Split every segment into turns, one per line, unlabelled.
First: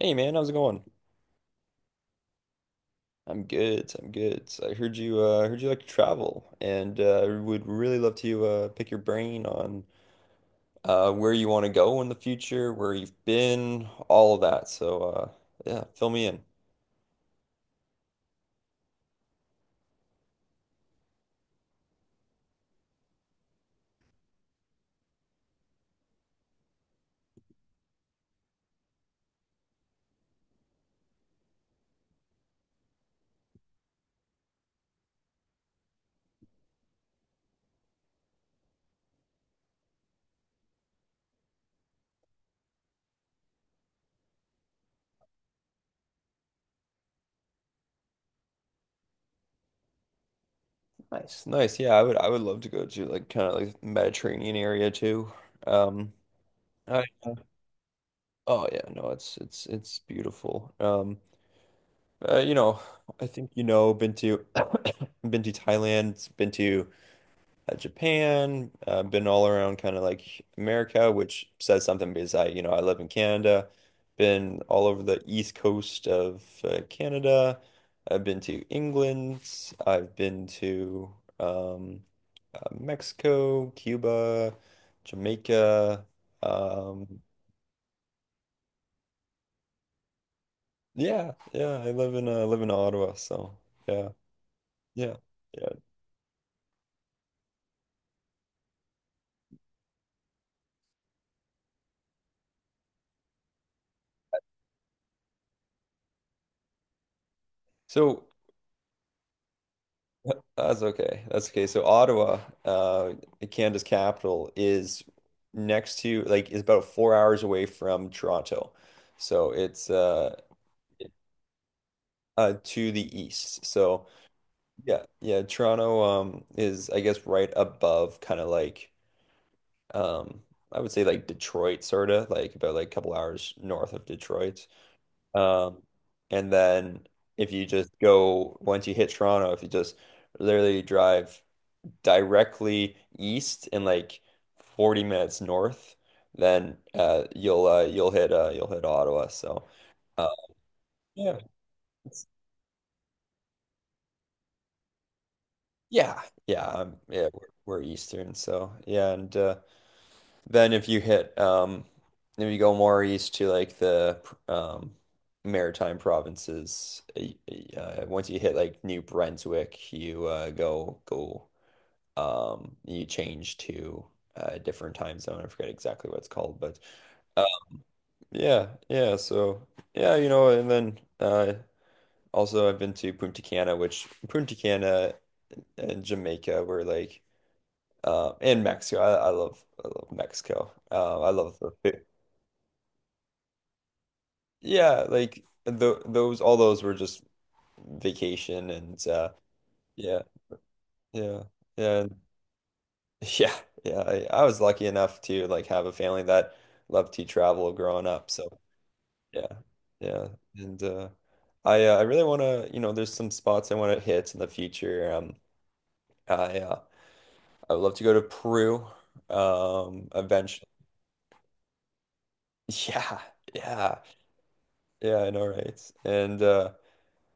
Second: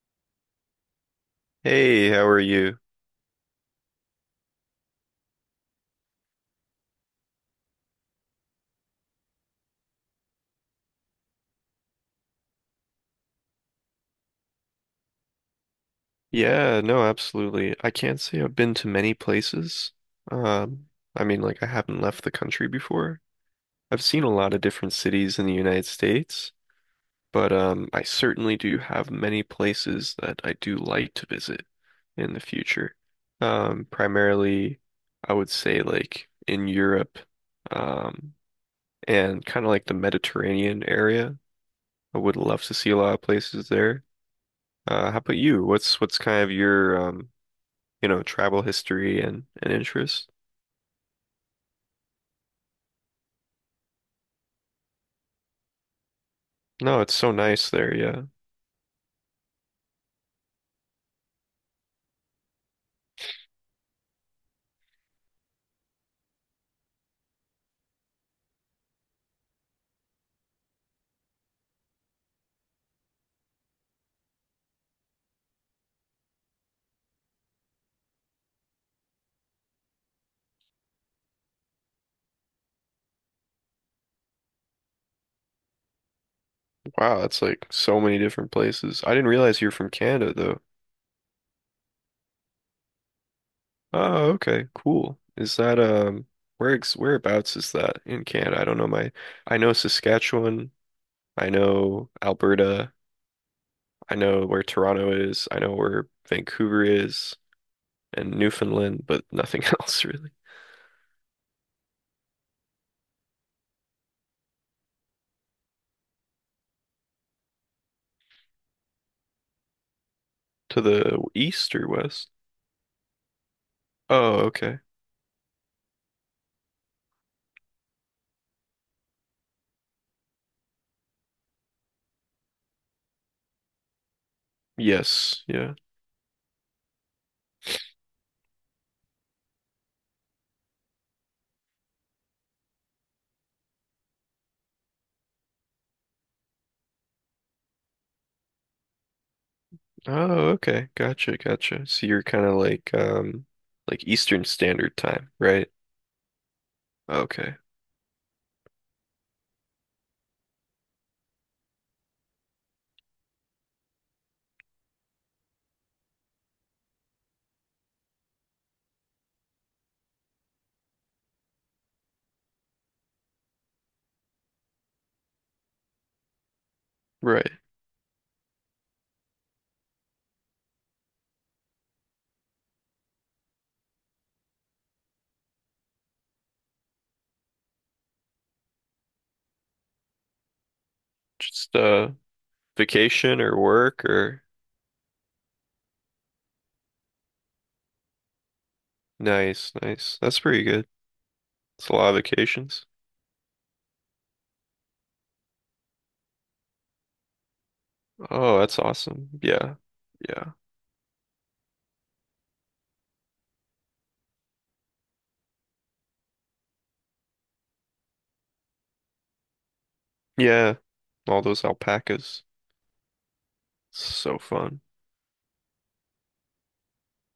Hey man, how's it going?
Hey, how are you?
I'm good. I'm good. So I heard you like to travel and would really love to pick your brain on where you want to go in the future, where you've been, all of that. So yeah, fill me in.
Yeah, no, absolutely. I can't say I've been to many places. Um, I mean, like I haven't left the country before. I've seen a lot of different cities in the United States, but I certainly do have many places that I do like to visit in the future. Primarily, I would say like in Europe, um, and kind of like the Mediterranean area. I would love to see a lot of places there. How about you? What's kind of your travel history and interest.
Nice. Nice. Yeah, I would love to go to like kind of like Mediterranean area too. Um
No,
I
it's so nice there. Yeah.
oh yeah, no, it's beautiful. You know, I think you know, been to been to Thailand, been to Japan, been all around kind of like America, which says something because I, you know, I live in Canada, been all over the east coast of Canada. I've been to England, I've been to um, Mexico, Cuba, Jamaica. Um,
Wow, it's like so many different places. I didn't realize you're from Canada though.
yeah, yeah, I live in live in Ottawa, so yeah,
Oh, okay,
yeah,
cool. Is
yeah.
that where ex whereabouts is that in Canada? I don't know my I know Saskatchewan, I know Alberta, I know where Toronto is, I know where Vancouver is
So.
and Newfoundland, but nothing else really.
That's okay. That's okay. So Ottawa, Canada's capital, is next to like is about 4 hours away from Toronto. So it's
To the east or west?
to the east. So
Oh, okay.
yeah, yeah, Toronto is I guess right above kind of like um I would say like Detroit, sort of like about like a couple hours north of Detroit.
Yes, yeah.
Um and then if you just go, once you hit Toronto, if you just literally drive directly east and like 40 minutes north, then you'll hit Ottawa. So uh,
Oh, okay.
yeah,
Gotcha, gotcha. So you're
it's-
kind of like Eastern Standard Time, right?
yeah, yeah, yeah. We're,
Okay.
we're Eastern, so yeah, and then if you hit if you go more east to like the um, Maritime provinces, once you hit like New Brunswick, you go go you change to a different time zone. I forget exactly what it's called, but.
Right.
Yeah, yeah. So yeah, you know, and then also I've been to Punta Cana, which Punta Cana and Jamaica were like and Mexico. I love Mexico. I love the
Just
food.
vacation or work or
Yeah, like those all those were just vacation and
nice, nice.
yeah,
That's pretty good.
yeah.
It's a lot
And
of vacations.
yeah, yeah. I was lucky enough to like have a family that loved to travel growing up. So
Oh, that's awesome.
yeah,
Yeah.
yeah,
Yeah.
and I really want to, you know, there's some spots I want to hit in the future. I uh, I would love to go to Peru, eventually.
Yeah. All those alpacas.
Yeah, yeah,
So fun.
yeah, I know, right? And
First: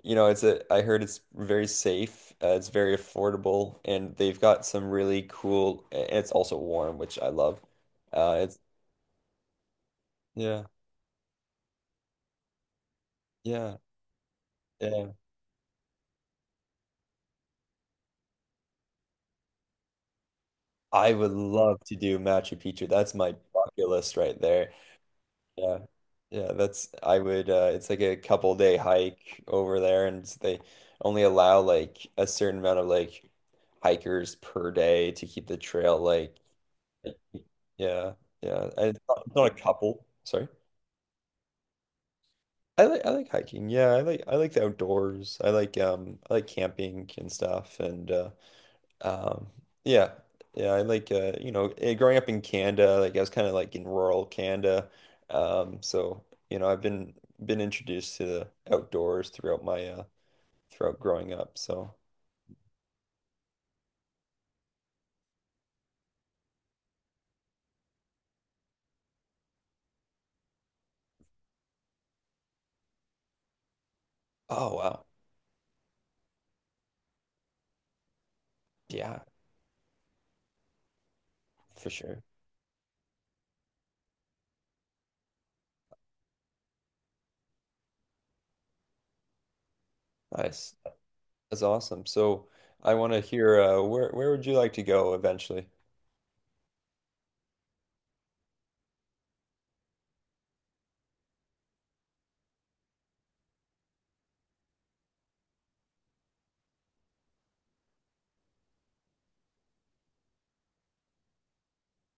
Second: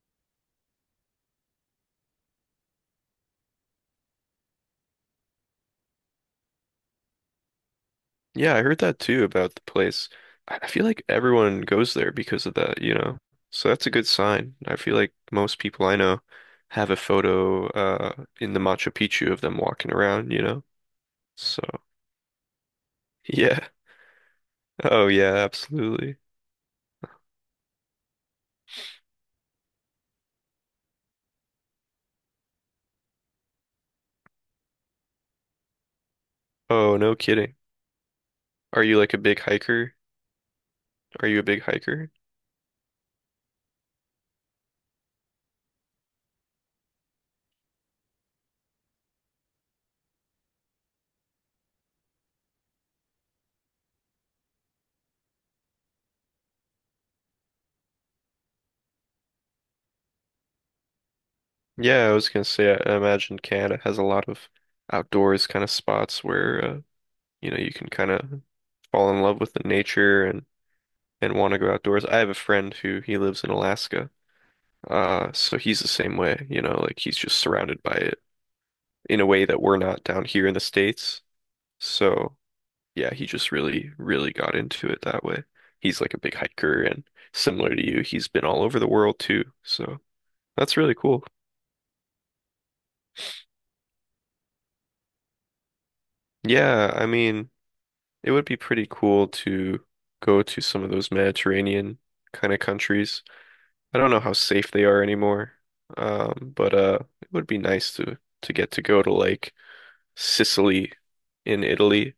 you know, it's a I heard it's very safe, it's very affordable, and they've got some really cool, and it's also warm, which I love.
Yeah,
It's
I heard that too about the place. I
yeah,
I feel like everyone goes there because of that. So
yeah,
that's a good sign. I feel
yeah.
like most people I know have a photo in the Machu Picchu of them walking around,
I would
So,
love to do Machu Picchu. That's my
yeah.
bucket list right there.
Oh yeah,
Yeah.
absolutely.
Yeah, that's I would it's like a couple day hike over there and they only allow like a certain amount of like hikers per day to keep the trail like
Oh, no kidding.
yeah, yeah.
Are
And
you like a
it's
big
not a
hiker?
couple, sorry.
Are you a big hiker?
I like hiking. Yeah, I like the outdoors. I like camping and stuff and um, yeah, yeah, I like you know, eh, growing up in Canada, like I was kind of like in rural Canada. So you know, I've been introduced to the outdoors throughout my throughout growing up. So,
Yeah, I was gonna say I imagine Canada has a lot of outdoors kind of spots where you can kind of fall in love with the nature and want to go outdoors. I have a friend who he lives in Alaska.
oh wow.
So he's the same way, you know, like he's just surrounded by it
Yeah,
in a way that we're not down here in the States.
for sure.
So yeah, he just really, really got into it that way. He's like a big hiker and similar to you, he's been all over the world too. So
Nice.
that's really cool.
That's awesome. So, I want to hear where would you like to go eventually?
Yeah, I mean, it would be pretty cool to go to some of those Mediterranean kind of countries. I don't know how safe they are anymore. But it would be nice to get to go to like Sicily in Italy.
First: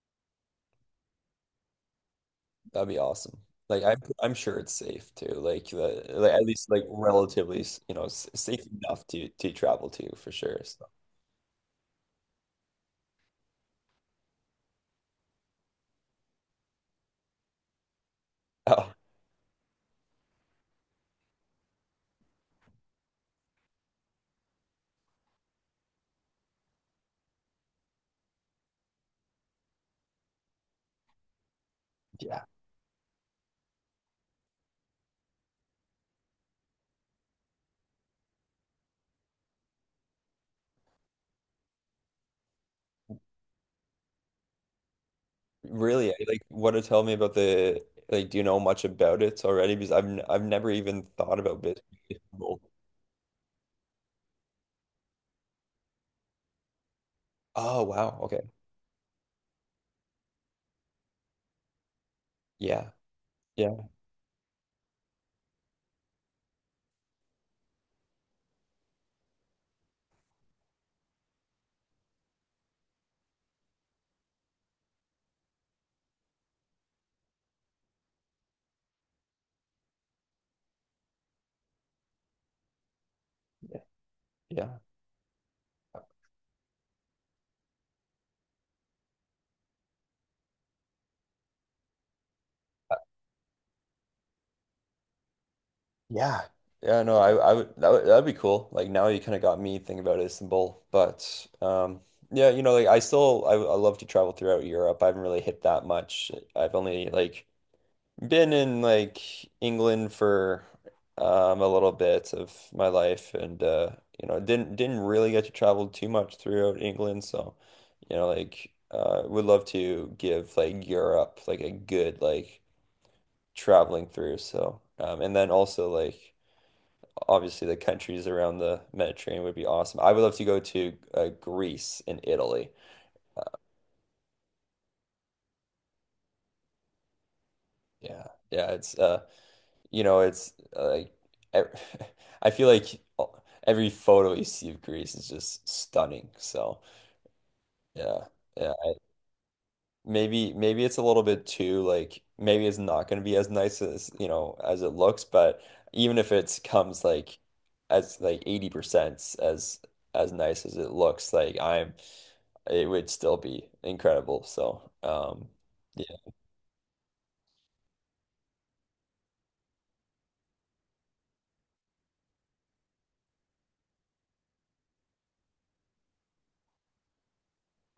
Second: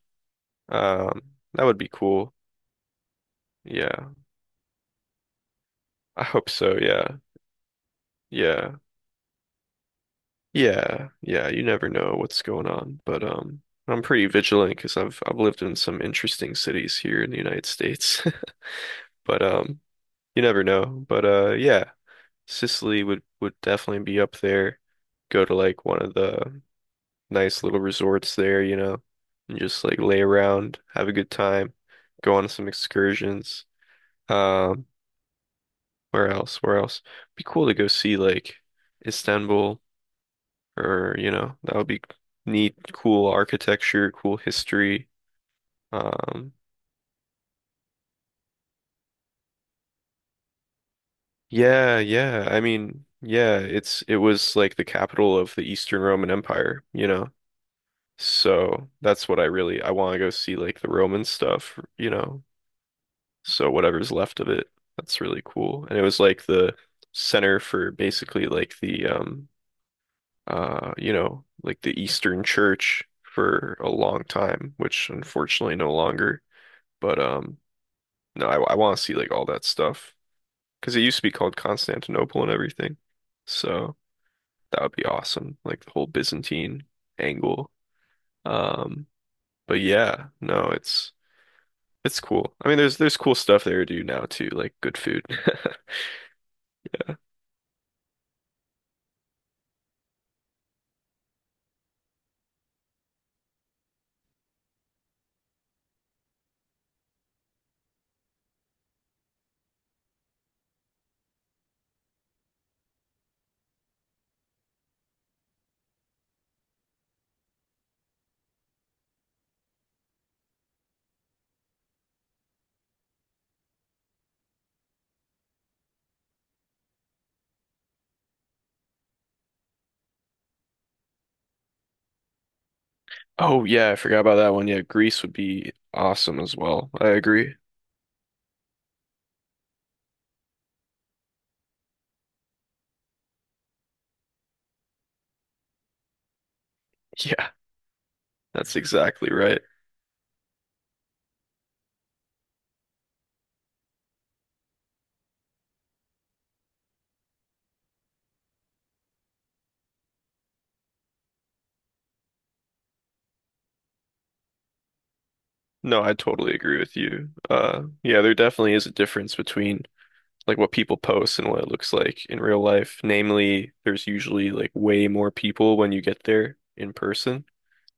That would be cool.
That'd be awesome.
Yeah.
I'm sure it's safe too. Like the
I
like at
hope
least
so.
like
Yeah.
relatively, you know, safe
Yeah.
enough to travel to for sure. So,
Yeah. Yeah, you never know what's going on, but I'm pretty vigilant because I 'cause I've lived in some interesting cities here in the United States.
oh.
But you never know. But yeah, Sicily would definitely be up there. Go to like one of the nice little resorts there, you know, and just like lay around, have a good time, go
Yeah.
on some excursions. Um, where else? Where else? Be cool to go see like Istanbul or, you know, that would be neat, cool architecture, cool history.
Really, like
Um,
what to tell me about the like. Do you know much about it already? Because I've never even thought about business.
yeah.
School.
I mean, yeah, it was like the capital of the Eastern Roman Empire, you know.
Oh wow. Okay.
So that's what I want to go see like the Roman stuff, you know.
Yeah.
So
Yeah.
whatever's left of it, that's really cool. And it was like the center for basically like the you know, like the Eastern Church for a long time, which unfortunately no longer. But no, I want to see like all that stuff because it used to be called Constantinople and everything.
Yeah.
So
Yeah.
that would be awesome, like the whole Byzantine angle. Um but yeah, no, it's cool. I mean,
Uh,
there's cool stuff there to do now too, like good food.
yeah. Yeah. No, I would that would that'd be cool. Like now you kind of got me thinking about Istanbul, but yeah, you know, like I love to travel throughout Europe. I haven't really hit that much. I've only like been in like England for a little bit of my life, and you know, didn't really get to travel too much throughout England. So, you know, like would love to give like Europe like a good like traveling through. So, and then also like obviously the countries around the Mediterranean would be awesome. I would love to go to Greece and Italy.
Oh yeah, I forgot about that one. Yeah, Greece would be awesome as well. I agree.
Yeah, yeah, it's you know, it's like e- I feel like every photo you see of Greece is just stunning. So
Yeah,
yeah, yeah.
that's exactly right.
Maybe maybe it's a little bit too like maybe it's not going to be as nice as you know as it looks, but even if it comes like as like 80% as nice as it looks, like I'm it would still be incredible. So
No,
yeah,
I totally agree with you. Yeah, there definitely is a difference between like what people post and what it looks like in real life. Namely, there's usually like way more people when you get there in person.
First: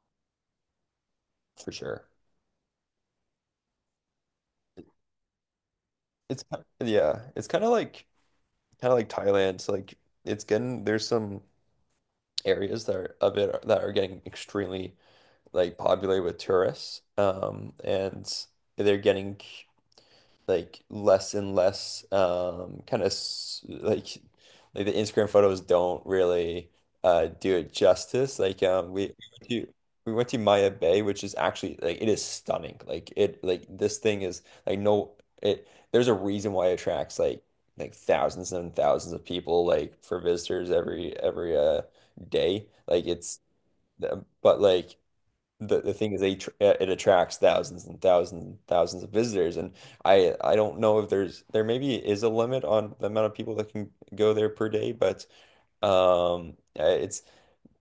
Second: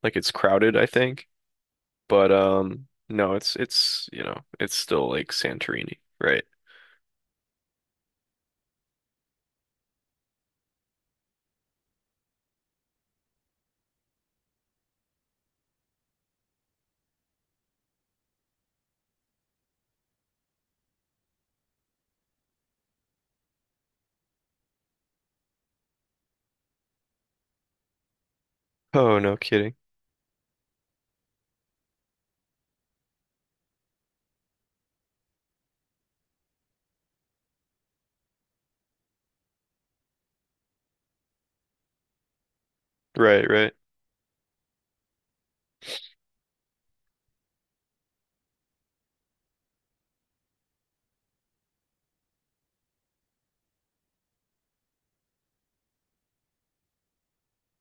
Like it's crowded, I think.
for sure.
But no, it's, you know, it's still like Santorini, right?
Yeah, it's kind of like Thailand. So like it's getting there's some areas that are of it that are getting extremely like popular with tourists. And they're getting like less and less kind of like like the Instagram photos don't really do it justice like
Oh, no
went to
kidding.
we went to Maya Bay, which is actually like it is stunning, like it, like this thing is like no it there's a reason why it attracts like thousands and thousands of people like for visitors every day like it's
Right, right.
but like the thing is it attracts thousands and thousands and thousands of visitors and I don't know if there's there maybe is a limit on the amount of people that can go there per day but it's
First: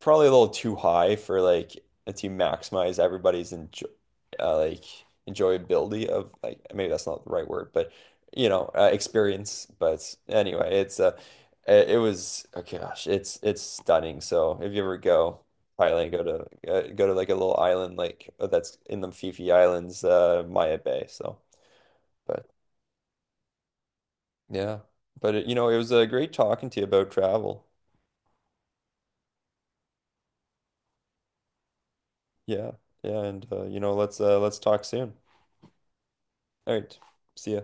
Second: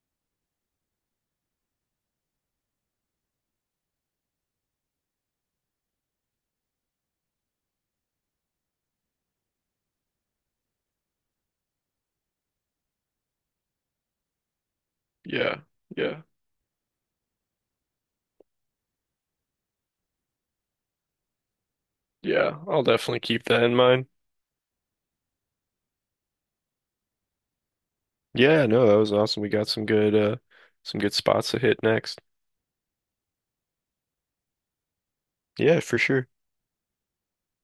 probably a little too high for like to maximize everybody's enjoy uh, like enjoyability of like maybe that's not the right word, but you know, experience. But anyway, it's it was oh gosh, it's stunning. So if you ever go
Yeah.
Thailand,
Yeah.
go to go to like a little island like that's in the Phi Phi Islands, Maya Bay. So, but
Yeah, I'll definitely keep that in mind.
yeah. But it, you know, it was great talking to you about travel.
Yeah, no, that was awesome. We got some good spots to hit next.
Yeah. Yeah, and you know, let's talk soon.
Yeah, for sure.
All right. See ya.